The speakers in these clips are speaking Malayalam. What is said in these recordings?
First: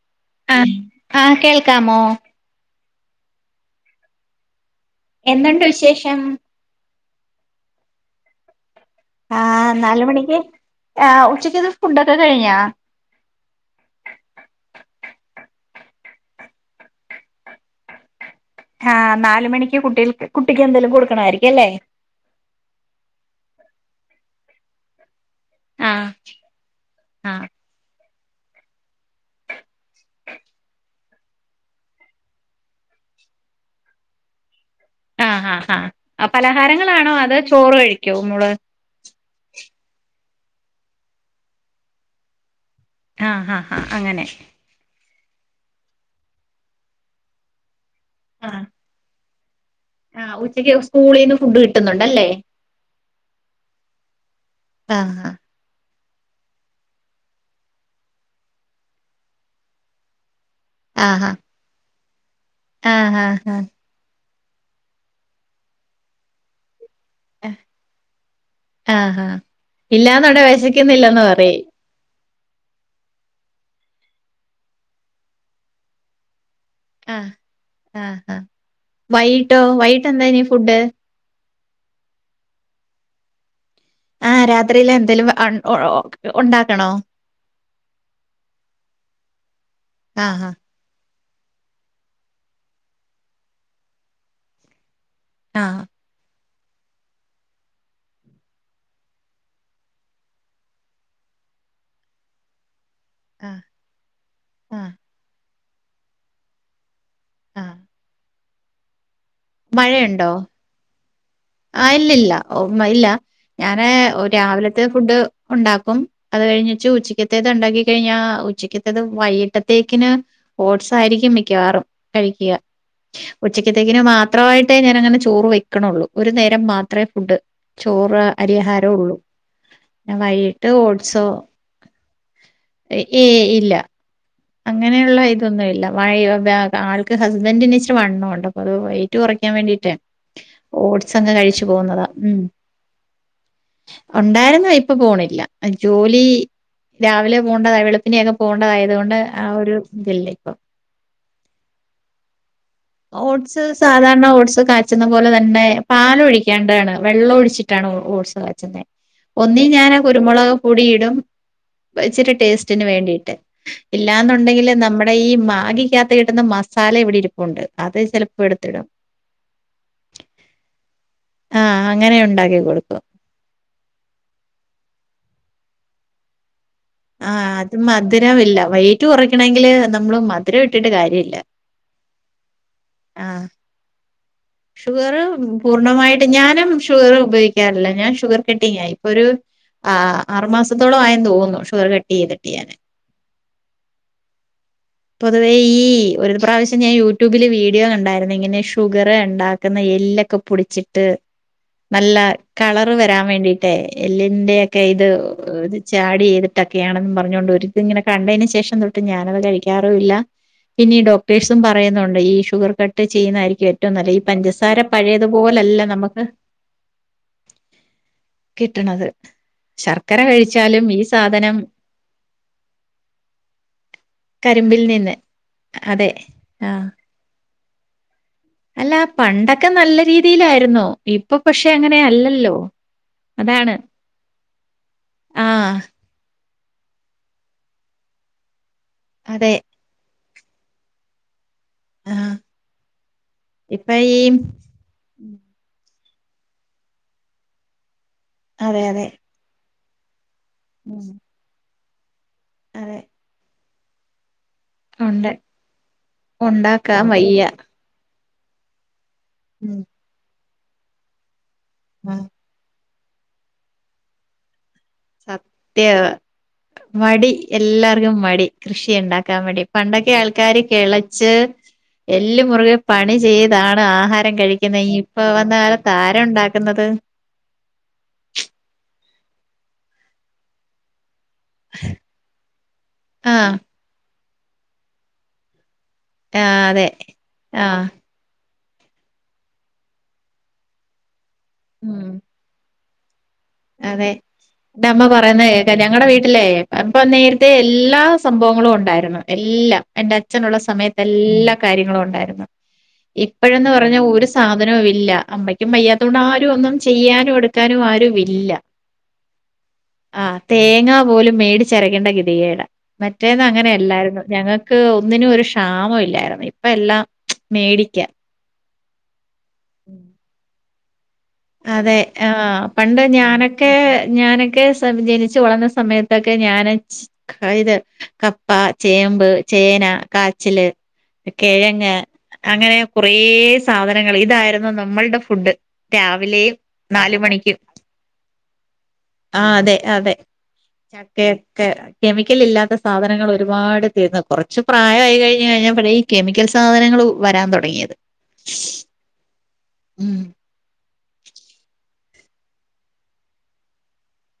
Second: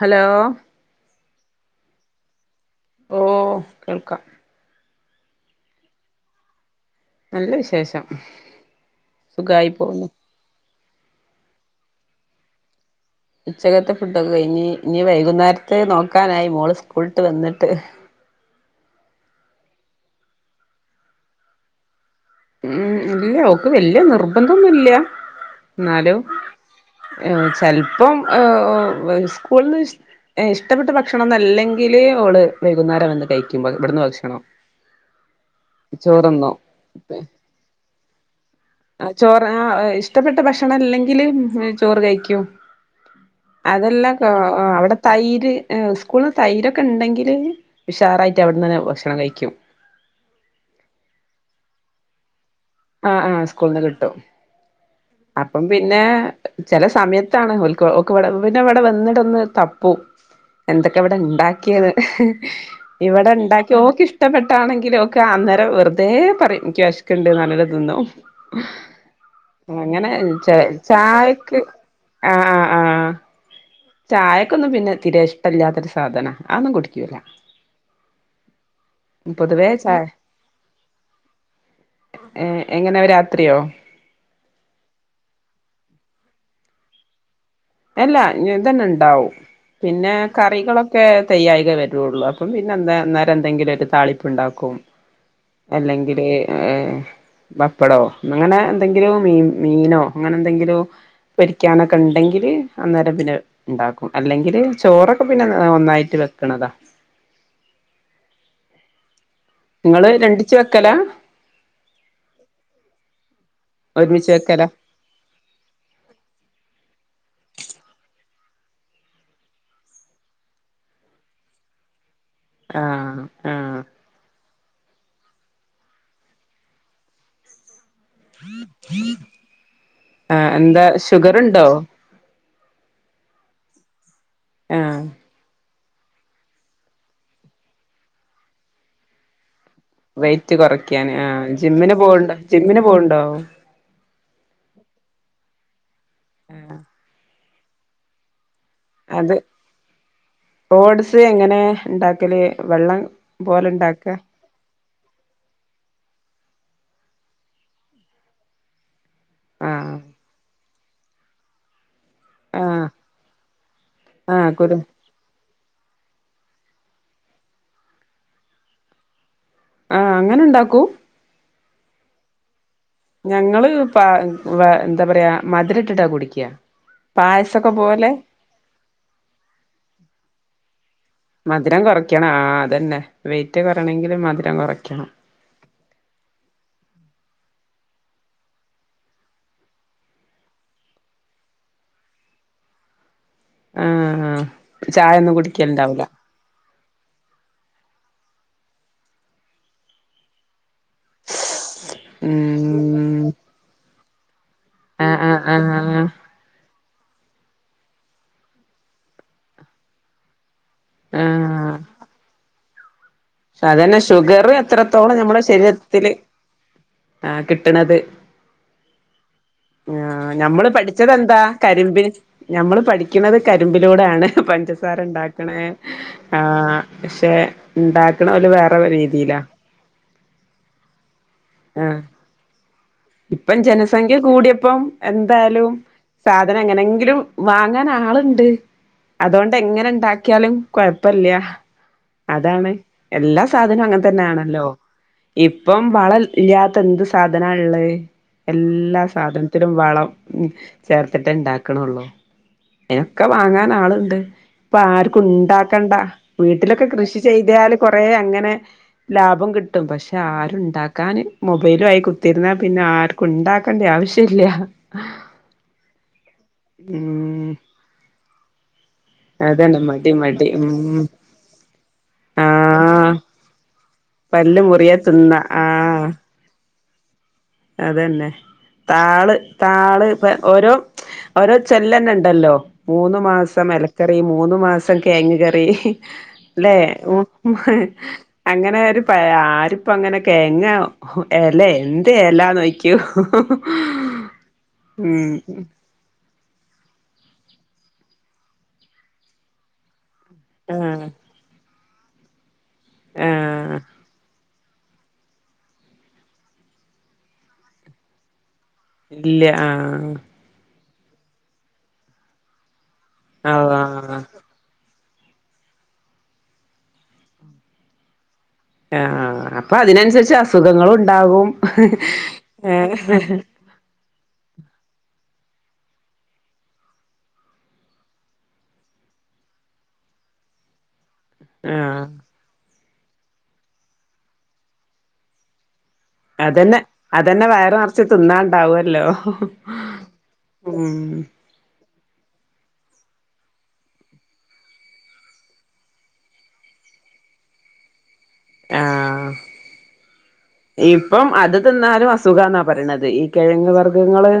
ഹലോ ആഹ് കേൾക്കാമോ? ഓ കേൾക്കാം എന്തുണ്ട് വിശേഷം ന്നല്ല വിശേഷം സുഖായി ആഹ് നാല് പോവുന്നു മണിക്ക് ആഹ് ഉച്ചക്കൽത്തെ ഫുഡൊക്കെ കഴിഞ്ഞാ ഉച്ചക്കത്തെ ഫുഡൊക്കെ കയിഞ്ഞ് ഇനി വൈകുന്നേരത്തെ നോക്കാനായി മോള് സ്കൂൾ വിട്ട് വന്നിട്ട് ആഹ് നാലുമണിക്ക് കുട്ടികൾക്ക് കുട്ടിക്ക് എന്തേലും കൊടുക്കണായിരിക്കും അല്ലേ ഉം ഇല്ല ഓൾക്ക് വല്യ നിർബന്ധന്നുല്ല ആ എന്നാലും എ ആ ചെലപ്പം ഏ ഓ വെ സ്കൂൾന്ന് സ്- ഇഷ്ടപ്പെട്ട ഭക്ഷണം ഒന്നല്ലെങ്കില് ഓള് വൈകുന്നേ രം വന്ന് കഴിക്കും ഇവടന്ന് ഭക്ഷണം. ആ ഹാ ഹാ ചോറ്ന്നും പലഹാരങ്ങളാണോ അതൊ ചോറ് കഴിക്കോ മോള് അ ചോറ് ആ ഇഷ്ടപ്പെട്ട ഭക്ഷണം അല്ലെങ്കില് ചോറ് കഴിക്കും ആ ആ ആ അതെല്ല അങ്ങനെ ട്ടൊ ഓ അവിടെ തൈര് സ്കൂളില് തൈരൊക്കെ ഉണ്ടെങ്കില് ഉഷാറായിട്ട് ആ അവിടുന്നെന്നെ ഭക്ഷണം കഴിക്കും. ആ ഉച്ചയ്ക്ക് സ്കൂളീന്ന് ഫുഡ് കിട്ടുന്നുണ്ടല്ലെ. ആ ആ സ്കൂള്ന്ന് കിട്ടും. ആഹ്. അപ്പം പിന്നെ ചെല സമയത്താണ് ഓൽക്ക് പിന്നെ ഇവിടെ വന്നിട്ടൊന്ന് തപ്പും. [inaudible] എന്തൊക്കെ ഇവിടെ ആ ഇണ്ടാക്കിയത്. ആ ഇവിടെ ആ ഇണ്ടാക്കി ഓക്കിഷ് ഇഷ്ടപ്പെട്ടാണെങ്കിലും ഓക്ക് അന്നേരം വെറുതെ പറയും. എനിക്ക് വെശക്ക്ണ്ട് നറ്ഞ്ഞ്ട്ട് തിന്നും. ആ ആ അങ്ങനെ ഇല്ലാന്നൊടെ ച വിശക്കുന്നില്ലന്ന് ചായക്ക്. പറയും ആ ആ ആ. ചായക്കൊന്നും പിന്നെ തിരേ ഇഷ്ടല്ലാത്തൊരു സാധന. ആ ഒന്നും കുടിക്ക ആ, ആ. ആ. വൈകിട്ടോ പൊതുവേ ചായ വൈകിട്ട് എന്താ ഇഞ്ഞ് ഫുഡ്. ഏ. എങ്ങനാവു രാത്രിയോ ആ രാത്രിയില് എന്തേലും ഉണ്ടാക്കണോ. അല്ല. ഇഞ് ഇതന്നെ ഇണ്ടാവും. പിന്നെ ആഹ് കറികളൊക്കെ ഒക്കെ തെയ്യായിക വരൊള്ളൂ. അപ്പം പിന്നെ എന്താ അന്നേരം എന്തെങ്കിലും ഒരു താളിപ്പ് ഇണ്ടാക്കും. ആഹ് അല്ലെങ്കില് ഏഹ്. പപ്പടോ. അങ്ങനെ എന്തെങ്കിലു മീ മീനോ. അങ്ങനെ എന്തെങ്കിലും. പൊരിയ്ക്കാനൊക്കെ ഇണ്ടെങ്കില്. അന്നേരം പിന്നെ ആഹ് ഉണ്ടാക്കും. അല്ലെങ്കില് ആഹ് ചോറൊക്കെ പിന്നെ ഒന്നായിട്ട് വെക്ക്ണതാ. ആഹ് ആഹ് ഇങ്ങള് രണ്ടിച്ച് വെയ്ക്കലാ. ആ ഇല്ലില്ല. ഇല്ല ഞാന് ഒരുമിച്ച് വെക്കലാ രാവിലത്തെ ഫുഡ് ഉണ്ടാക്കും. അത് കഴിഞ്ഞ്ച്ച് ഉച്ചയ്ക്കത്തേത് ഉണ്ടാക്കി കഴിഞ്ഞാ ഉച്ചക്കത്തത് വൈകിട്ടത്തേക്കിന് ഓട്സ് ആയിരിക്കും മിക്കവാറും കഴിക്ക. ആഹ് ആഹ് ഉച്ചക്കത്തേക്കിന് മാത്രവായിട്ടേ ഞാനങ്ങനെ ചോറ് വെക്ക്ണൊള്ളൂ. ഒരു നേരം മാത്രേ ഫുഡ്. ചോറ്. അരി ആഹാരം ഒള്ളു. പിന്നെ ആഹ് വൈകിട്ട് എന്താ ഓട്സോ. ഷുഗറുണ്ടോ ഏയ് ഇല്ല. അങ്ങനെ ആഹ് ഇള്ള ഇതൊന്നു ഇല്ല. വയ് ആൾക്ക് ഹസ്ബന്റ്ന് ഇച്ചിരി വണ്ണവുണ്ട്. അപ്പോ അത് വെയിറ്റ് കൊറയ്ക്കാൻ വേണ്ടിയിട്ടാണ്. വെയിറ്റ് കൊറയ്ക്കാന്. ആ ജിമ്മിന് പോകുണ്ടൊ, ഉം ജിമ്മിന് പോവ്ണ്ടോ. ഉണ്ടായിരുന്നു. ഇപ്പം പോണില്ല. ജോലി രാവിലെ പോകണ്ടതാ വെളുപ്പിനേതോ പോണ്ടതായതുകൊണ്ട് അത് ആ ഒരു ഇത് ഇല്യെ ഇപ്പം. ഓട്സ് എങ്ങനെ ഇണ്ടാക്കല്. വെള്ളം ഓട്സ് പോലെ ഇണ്ടാക്ക സാധാരണ ഓട്സ് കാ [inaudible] പോലെ തന്നെ പാല് ഒഴിക്കാണ്ടാണ്. വെള്ളം ഒഴിച്ചിട്ടാണ് ഓട്സ് കാച്ചുന്നെ. ഒന്നിൽ ഞാൻ ആഹ് കുരുമുളക് പൊടിയിടും. ഇച്ചിരി ടേസ്റ്റിന് ആഹ് വേണ്ടീട്ട്. ആഹ് ഇല്ലാന്നുണ്ടെങ്കില് കുരു നമ്മൾ നമ്മടെ ഈ മാഗിക്കാത്ത് ഇട്ടുന്ന മസാല ഇവിടെ ഇരിപ്പുണ്ട്. അത് ചെലപ്പ ഇടുത്തിടും. ആ അങ്ങനെ ഇണ്ടാക്കും. ആ അങ്ങനെ ഉണ്ടാക്കി കൊടുക്കും. ഞങ്ങള് ഇപ്പ എന്താ പറയാ മധുര ഇട്ടിട്ടാ കുടിക്ക. ആ പായസൊക്കെ അത് പോലെ മധുരം ഇല്ല. വെയിറ്റ് കൊറയ്ക്കണെങ്കില് നമ്മള് മധുരം ഇട്ടിട്ട് കാര്യ ഇല്ല. മധുരം കൊറയ്ക്കണം. ആ അതന്നെ വെയിറ്റ് കൊറ്യണെങ്കില് മധുരം കൊറയ് ഷുഗർ പൂർണ്ണമായിട്ട് ഞാനും ഷുഗർ ഉപയോഗിക്കാറില്ല. ഞാൻ ഷുഗർ കെട്ടിങ് ആയി. ഇപ്പൊ ഒരു ആ ആറുമാസത്തോളം ആയെന്ന് തോന്നുന്നു. ഷുഗർ കട്ട് ചെയ്തിട്ട് ഞാന്. ആഹ് ചായ ഒന്നും പൊതുവെ ഈ കുടിക്കലുണ്ടാവൂല ഒരു പ്രാവശ്യ ശ്യം ഞാൻ യൂട്യൂബില് വീഡിയോ കണ്ടായിര്ന്നെ ഇങ്ങനെ ഷുഗറ് ഇണ്ടാക്ക്ന്നെ എല്ലൊക്കെ പൊടിച്ചി ട്ട് നല്ല കളറ് വരാൻ ഉം വേണ്ടിട്ടേ എല്ലിന്റെയെ ക്കെ ഇത് ആഹ് ആഹ് ആഹ് ഇത്‌ച്ചാഡ് ചെയ്ത് ട്ടൊക്കെയാണെന്നും പറഞ്ഞോണ്ട് ഒര്ത് ഇങ്ങനെ കണ്ടേന് ശേഷം തൊട്ട് ഞാനത് കഴിക്കാറുവില്ല പിന്നെഈ ഡോക്ടേഴ്സും ആഹ് പറയുന്നുണ്ട് ഈ ഷുഗർ കട്ട് ചെയ്യുന്നതായിരിക്കും. ഏ തന്നെ ഷുഗറ് എത്രത്തോളം നമ്മുടെ ശരീരത്തില് നമുക്ക് ആഹ് കിട്ട്ണത് കിട്ട്ണത് ആഹ് ഞമ്മള് പഠിച്ചത് എന്താ കരിമ്പിൽ ഞമ്മള് പഠിക്ക്യ്ണത് കരിമ്പ് ലൂടെ ആണ് കരിമ്പിൽ പഞ്ചസാര നിന്ന് ഇണ്ടാക്ക്ണേ അതെ ആഹ് പക്ഷെ ഇണ്ടാക്ക്ണോല് വേറെ രീതിയിലാ ക്കെ നല്ല രീതിയിലായിരുന്നു ഇപ്പൊ പക്ഷെ ആ അങ്ങനെ അല്ലല്ലോ ഇപ്പം അതാണ് ജനസംഖ്യ കൂടിയപ്പം എന്തായാലും ആഹ് സാധനം എങ്ങനെങ്കിലും വാങ്ങാൻ ആള്ണ്ട് അതെ അതോണ്ട് എങ്ങനെ ഇണ്ടാ ക്ക്യാലും കൊഴപ്പല്ല്യ ആഹ് അതാണ് എല്ലാ സാധനവും ഇപ്പൊ ഈ അങ്ങൻതന്നെ ആണല്ലോ ഇപ്പം വളം ഇല്ല്യാത്ത എന്ത് സാധന ഇള്ളത് അതെ എല്ലാ അതെ സാധന ത്തിലും വളം ഉം ഉം ചേർത്തിട്ടേ ഇണ്ടാക്ക്ണൊള്ളൂ അതെ പിന്നെ ഒക്കെ വാങ്ങാൻ ആള്ണ്ട് ഇപ്പ ആർക്കും ഉണ്ട് ഉണ്ടാക്കണ്ട വീട്ടിലൊക്കെ ഉണ്ടാക്കാൻ കൃഷി വയ്യ ചെയ്താല് കൊറേ അങ്ങനെ ലാഭം ഉം കിട്ടും പക്ഷെ ആരു ഇണ്ടാക്കാന് മൊബൈലു ആയി ആഹ് കുത്തിര്ന്നാ പിന്നെ ആർക്കും ഇണ്ടാക്കണ്ട്യെ ആവശ്യംല്ല്യാ സത്യാണ് മടി ഉം എല്ലാർക്കും മടി കൃഷി ഇണ്ടാ ക്കൻ മടി അതന്നെ പണ്ടൊക്കെ മടി ആൾക്കാര് ഉം കെളച്ച് എല്ല് മുറ്കെ ആഹ് പണി ചെയ്താണ് ആഹാ രം പല്ല് കഴിക്ക്യുന്നെ മുറിയ ഈ ഇപ്പ തിന്ന വന്ന കാലത്ത് ആരാ ഉണ്ടാക്കുന്നത് അത് തന്നെ താള് താള് ഇപെ ഓരോ ഓരോ ചൊല്ലെന്നെ ഇണ്ടല്ലോ മൂന്ന് ആഹ് മാസം ഇലക്കറി മൂന്ന മാസം കിഴങ്ങ് കറി ആഹ് ല്ലേ അതെ ഉം ആഹ് [unintelligible] അങ്ങനെ ഒരു പഴ ആര്പ്പൊ അങ്ങനെ കെഴങ്ങ് എലെ എന്ത് ഉം ആന്നോയ്ക്ക്യും അതെ ന്റെ അമ്മ പറയുന്നത് കേക്കം എന്റെ അ ഞങ്ങളടെ വീട്ടിലേ അപ്പൊ നേരത്തെ എല്ലാ സംഭവങ്ങളും ഉണ്ടായിരുന്ന് എല്ലാം എന്റെ അച്ഛനുള്ള സമയത്ത് ആഹ് എല്ലാ കാര്യങ്ങളും ഉണ്ടായിരുന്നു ഇപ്പഴെന്ന് ആഹ് പറഞ്ഞാ ഒര് സ സാധനവും ഇല്ല അമ്മയ്ക്കും വയ്യാതോണ്ട് ആരും ഒന്നും ചെയ്യാനും എടുക്കാനും ആരുവില്ല ഇല്ല്യാ ആഹ് ആഹ് തേങ്ങാ പോലും മേടിച്ച് അരക്കേണ്ട ഗതികേടാ മറ്റേത് ആഹ് അങ്ങനെയല്ലായ്ര്ന്നു ഞങ്ങ ക്ക് ഒന്നിനും ഒരു ക്ഷാമം ഇല്ലായിര്ന്ന് ഇപ്പ എല്ലാം മേടിക്ക്യ അഹ് ആഹ് അപ്പ അതിനൻസര്ച്ച് അസുഖങ്ങളും ഉണ്ടാകും അതെ ആഹ് ആഹ് പണ്ട് ഏഹ് ഞാനൊ ക്കെ ഞാനൊക്കെ സ ജനിച്ചു വളർന്ന സമയത്തൊക്കെ ഞാന് ക്ക ഇത് കപ്പ, ചേമ്പ്, ചേന, കാച്ചില് കെഴങ്ങ് ആഹ് അങ്ങനെ കുറേ സാധനങ്ങള് ഇതായിരുന്നു നമ്മൾടെ ഫുഡ് ട്ടെയാന്ന് അതെന്നെ അതെന്നെ വയറ് നെറച്ച് തിന്നാൻ ഇണ്ടാവൊല്ലോ ഉം ക്കെ കെമിക്കൽ ഇല്ലാത്ത സാധനങ്ങള് ഒരുപാട് തിന്ന് കൊറച്ചു പ്രായായി കഴിഞ്ഞ് കഴിഞ്ഞപ്പഴേയ് കെമിക്കൽ സാധനങ്ങൾ വരാൻ തുടങ്ങിയത് ആഹ് ഉം ഇപ്പം അത് തിന്നാലും അസുഖാന്നാ പറയണത് ഈ കിഴങ്ങ് വർഗങ്ങള്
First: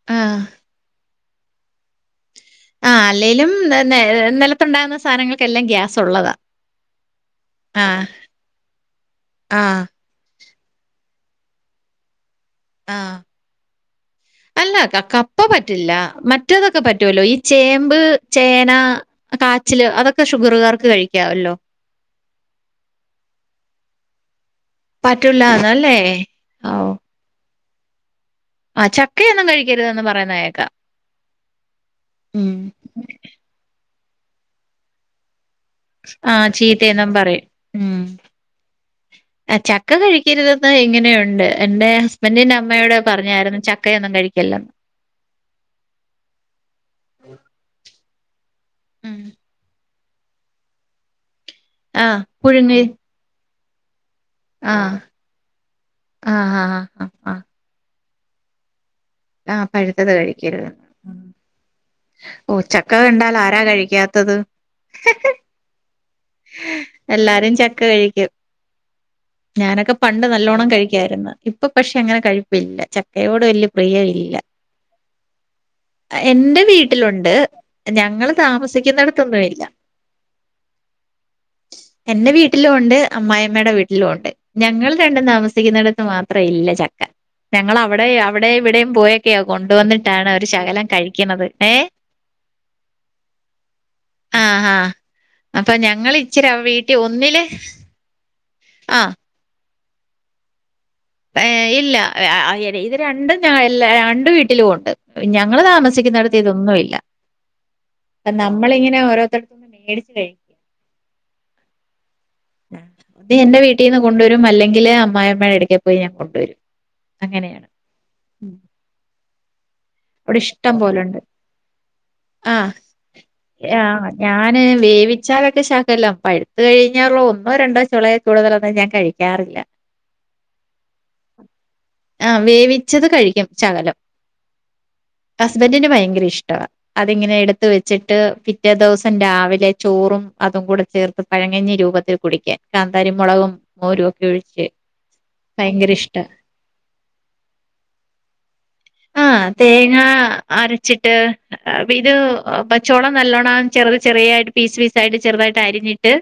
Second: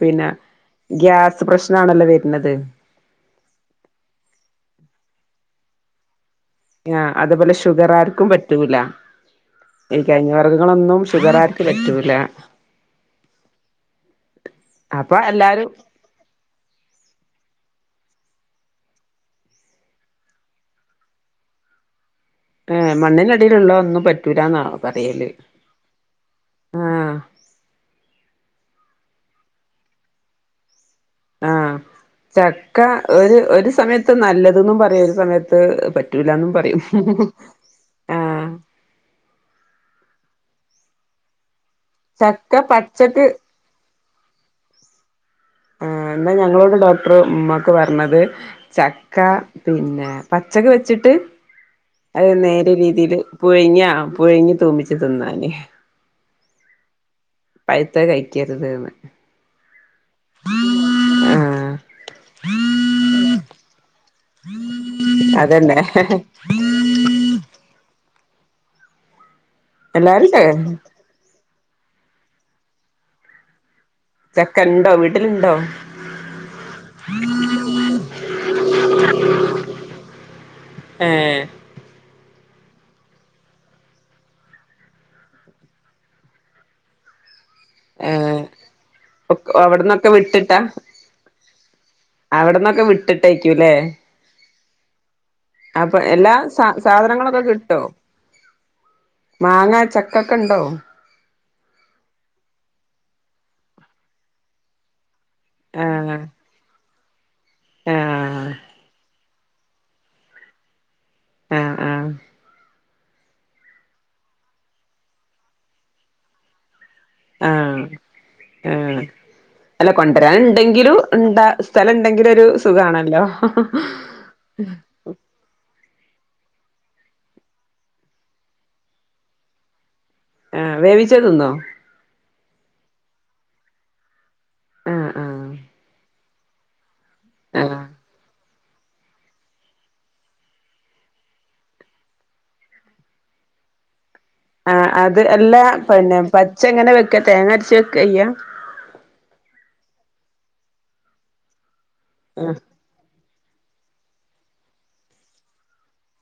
പിന്നെ ആഹ് ഗ്യാസ് പ്രശനം ആണല്ലോ വരുന്നത് ആഹ് അല്ലേലും നിലത്തുണ്ടാകുന്ന സാധനങ്ങൾക്കെല്ലാം ഗ്യാസ് ഉള്ളതാ ആഹ് അതുപോലെ ആഹ് ഷുഗറാർക്കും പറ്റൂല ആഹ് കെഴങ് വർഗങ്ങളൊന്നും ഷുഖറാര്ക് പറ്റുല്ല ആഹ് അല്ല അപ്പൊ കപ്പ എല്ലാരും പറ്റില്ല മ റ്റതൊക്കെ പറ്റുവല്ലോ ഈ ചേമ്പ് ചേന കാച്ചില് അതൊക്കെ ഷുഗറുകാർക്ക് കഴിക്കാവല്ലോ ഏഹ് മണ്ണിനടിയിലുള്ള ഒന്നും പറ്റൂലാന്നാ പറയല് പറ്റൂല്ലാന്നല്ലേ ആഹ് ആഹ് ചക്കയൊന്നും കഴിക്കരുതന്ന് പറയുന്നേക്കാം ആഹ് ചക്ക ഒരു ഒരു സമയത്ത് നല്ലതുന്നും പറയാ ഒരു സമയത്ത് ആഹ് പറ്റൂലാന്നും പറയും ചീത്തയെന്നും പറയും ഉം ആഹ് ആഹ് ചക്ക കഴിക്കരുതെന്ന് ഇങ്ങനെയുണ്ട് എന്റെറ ചക്ക സ്ബന്റിന്റെ അമ്മയോട് പച്ചക്ക് പറഞ്ഞായിരുന്നു ചക്കയൊന്നും കഴിക്കില്ലെന്ന് ആഹ് എന്നാ ഞങ്ങളോട് ഡോക്ടർ ഉമ്മാക്ക് പറഞ്ഞത് ഉം. ചക്ക പിന്നെ പച്ചക്കെ വെച്ചിട്ട് ആഹ് അഹ് ര് നേരെ പുഴുങ്ങി രീതിയിയില് പുഴുങ്യാ പുഴുങ്ങി തൂമിച്ചു ആഹ് തിന്നാന് ആഹ് ആഹ് ആഹ് ആഹ് പഴുത്തെ കഴിക്കരുതെന്ന് ആഹ് പഴുത്തത് കഴിക്കരുത് ആഹ് ഓഹ് ച്ചക്ക കണ്ടാൽ ആരാ കഴിക്കാത്തത് തന്നെ എല്ലാരും ചക്ക കഴിക്കും ഞാനൊക്കെ പണ്ട് എല്ലാരും നല്ലോണം കഴി ക്കാര്ന്ന് ഇപ്പൊ പക്ഷെ അങ്ങനെ കഴിപ്പില്ല ചക്കയോട് വല്ല്യ പ്രിയ ചെക്കണ്ടോ വീട്ടില് അ എന്റെ വീട്ടിലുണ്ട് ഞങ്ങൾ താമസിക്കുന്നടത്തൊന്നു ഇല്ല ഏഹ് എന്റെ വീട്ടിലും ഉണ്ട് അമ്മായിമ്മയുടെ വീട്ടിലും ഉണ്ട് ഞങ്ങൾ രണ്ടും താമസിക്കുന്നിടത്ത് മാത്രം ഇല്ല ചക്ക ഞങ്ങള് അവിടെ ഏഹ് അവിടെയും ഇവിടെയും പോയൊക്കെയോ അവിടന്നൊക്കെ കൊണ്ടുവന്നിട്ടാണ് ഒരു ശകലം കഴിക്കുന്നത് ഏഹ് അവിട്ന്നൊക്കെ വിട്ടിട്ടേക്കൂല്ലേ ആഹ് ആഹ് അപ്പൊ ഞങ്ങൾ എല്ലാ ഇച്ചിരി ആ സാ വീട്ടിൽ ഒന്നില് സാധനങ്ങളൊക്കെ കിട്ടോ ആഹ് മാങ്ങാ ചക്കൊക്കെണ്ടോ ഏഹ് ഇല്ല ഇത് രണ്ടും ഞല്ല രണ്ട് വീട്ടിലും ഉണ്ട് ഞങ്ങള് ആഹ് താമസിക്കുന്നിടത്ത് ഇതൊന്നുല്ല അ ആഹ് നമ്മളിങ്ങനെ ഓരോരുത്തർ മേടിച് കയ് ആഹ് ആഹ് ത് എന്റെ വീട്ടീന്ന് കൊണ്ട്വരും അല്ലെങ്കില് അമ്മായിയമ്മ ഇടയ്ക്ക പോയി ഞാൻ കൊണ്ടുവരും അങ്ങനെയാണ് ആഹ് ഉം. ആഹ് അല്ല കൊണ്ടരാൻ അവിടെ ഇഷ്ടം ണ്ടെങ്കിലും പോലുണ്ട് എന്താ സ്ഥലണ്ടെങ്കിലും ഒരു സുഖാണല്ലോ എഹ് ആഹ് ഞാന് വേവിച്ചാലൊക്കെ ശഖല്ലാം പഴുത് കഴിഞ്ഞാള്ളോ ഒന്നോ രണ്ടോ ചൊളേ കൂടുതലൊന്നും ഞാൻ കഴിക്കാറില്ല ആഹ് വേവിച്ചഹ് തിന്നോ ആഹ് വേവിച്ചത് കഴിക്കും ചകലം ആഹ് ആഹ് ഹസ്ബന്റിന് ഭയങ്കര ഇഷ്ടാ അതിങ്ങനെ എടുത്ത് ആഹ് വെച്ചിട്ട് പി റ്റേ ദിവസം രാവിലെ ചോറും അതും കൂടെ ചേർത്ത് പഴങ്ങഞ്ഞി രൂപത്തിൽ കുടിക്കാൻ കാന്താരിമൊളകും മൊരുഒക്കെ ഒഴിച്ച് ആഹ് അത് എല്ലാ ഭയങ്കര പന്നെ ഇഷ്ടാ. പച്ച എങ്ങനെ വെക്ക് തേങ്ങര്ച്ച്ക്കായ്യാ? ആഹ് തേങ്ങ അരച്ചിട്ട് ഇത് ആഹ് പ ചോളം നല്ലോണം ചെറുത് ചെറീയായിട്ട് പീസ് പീസായിട്ട് ചെറ്തായിട്ട് അരിഞ്ഞിട്ട്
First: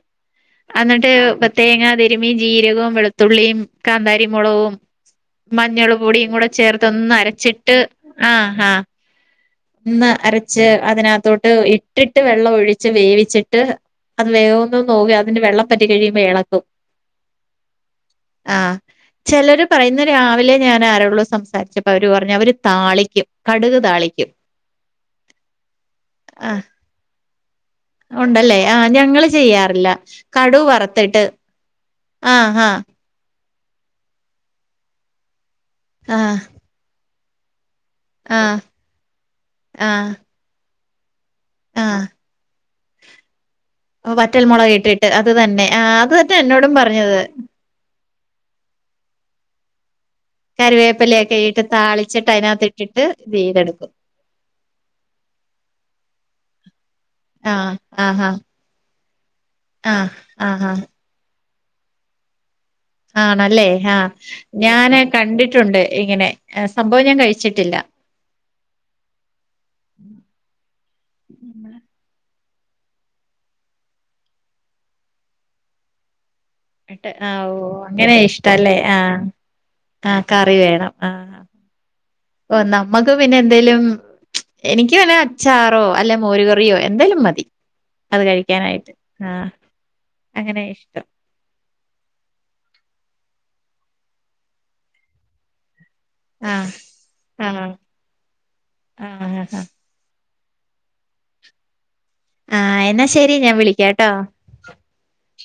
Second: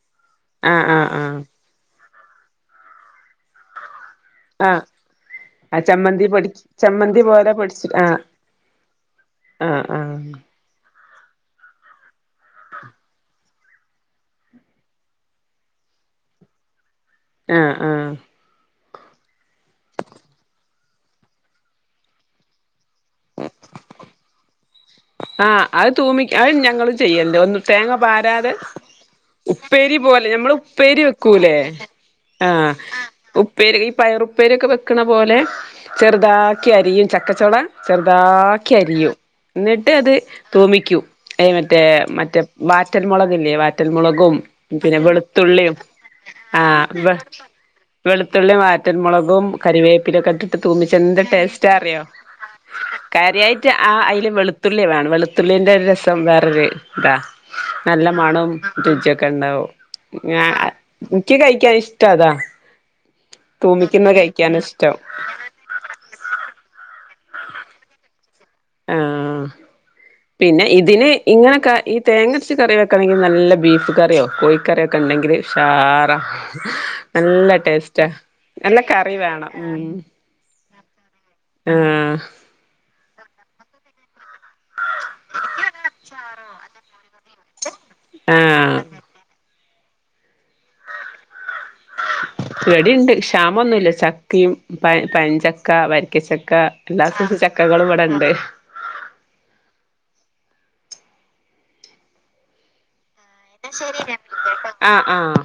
ആഹ് ആഹ് അന്ന്ട്ട് ആഹ് പ്പ തേങ്ങ തിരുമ്മി ജീരകം വെളുത്തുള്ളിം കാന്താരിമൊളകും ആഹ് ആഹ് ചമ്മന്തി മഞ്ഞള്പൊടിയുംകൂടെ പൊടി ചേർത്തോന്ന് ചമ്മന്തി പോലെ അരച്ചിട്ട് പൊടിച്ച് ആഹ് ആഹ്. ആഹ് ഒന്ന് ആഹ് അരച്ച് അതിനകത്തോട്ട് ഇട്ടിട്ട് വെള്ളം ഒഴിച്ച് വേവിച്ചിട്ട് അത് വേവൊന്ന് നോക്കി അതിന്റെ വെള്ളം വറ്റികഴിയുമ്പോ യളക്കും. ആഹ് ആഹ്. ചെലര് പറയുന്ന രാവിലെ ഞാൻ ആരോള്ള സംസാര്ച്ചപ്പോ അവര് പർഞ് അവര് താളിക്കും കടുക് താളിക്കും. ആഹ് അത് തൂമി അത് ആഹ് ഞങ്ങളും ചെയ്യൽണ്ട് ഒന്ന് തേങ്ങ പാരാതെ ഉണ്ടല്ലേ ആഹ് ഞങ്ങള് ചെയ്യാറില്ല ഉപ്പേരിപോലെ ഞമ്മള് കടുക് ഉപ്പേരി വറുത്തിട്ട് വെക്കൂലേ. ആഹ് ഉപ്പേരി ഈ പയറുപ്പേരിക്ക വെക്ക്ണ പോലെ ചെറ്താ ആഹ് ക്കിഅരിയും ചക്കചോള ആഹ് ചെർതാക്കി അരിയും ന്നിട്ട്അത് ആഹ് തൂമിക്കും. ഏ മറ്റേ ആഹ് മറ്റേ വാറ്റൽമൊളകില്ലേ വാറ്റൽമൊളകും വറ്റൽമുളക് പിന്നെ ഇട്ടിട്ട് അത് തന്നെ വെളുത്തുള്ളിം ആ അത് തന്നെ എന്നോടുംപറഞ്ഞത് വെളുത്തുള്ളി വാറ്റൽമൊളകും കറിവേപ്പിലൊക്ക ഇട്ട്ട്ട് തൂമിച്ച എന്ത്‌ കരുവേപ്പിലയൊക്കെ ഇട്ട് ടേസ്റ്റാ അറിയോ താളിച്ചിട്ട് അതിനകത്ത് ഇട്ടിട്ട് ഇത് കാര്യായിട്ട് ചെയ്തെടുക്കും ആ അയ്ല് വെളു ത്തുള്ളിവേണം വെളുത്തുള്ളിന്റെ ഒരു രസം വേറൊര് താ. ആ നല്ല മണം രുചിക്കണ്ടാവും. ആഹ് ആഹ് ഹാ. ഇൻക്ക് കഴിക്കാനിഇഷ്ടഅതാ. ആണല്ലേ ആഹ് ഇഷ്ടം ഞാനെ കണ്ടിട്ടുണ്ട് ഇങ്ങനെ സംഭവം ഞാൻ കഴിച്ചിട്ടില്ല. ആഹ്. പിന്നെ ഇതിന് ഇങ്ങനെക്ക ഈ തേങ്ങര്ച്ച് കറി വെക്കണങ്കി നല്ല ബീഫ് കറിയോ കോയി കറിയൊക്കണ്ടെങ്കില് ഉഷാറ. ട്ട് ആ ഓ നല്ലടേസ്റ്റാ അങ്ങനെ ഇഷ്ടല്ലേ ആ നല്ലകറിവേണം ഉം. ആ കറി വേണം ആ ആഹ്. ഓ ന്നമ്മക്ക് പിന്നെ എന്തേലും എനിക്ക് വല്ല അച്ചാറോ അല്ലെ മോര്കറിയോ എന്തേലുംമതി അത് ആഹ് കഴിക്കാനായിട്ട്. ആഹ് അങ്ങനെ ഇഷ്ടം. ഇവടിണ്ട് ക്ഷാമംഒന്നുല്ല ചക്കിം പയ പയംഞ്ചക്ക വരി ക്കചക്ക ആ എല്ലാതര ആ ചക്കകളുംവടണ്ട്. ആ ആ ആഹ് എന്നാ ശെരി ഞാൻ വിളിക്കാട്ടോ. ആഹ് ആഹ്.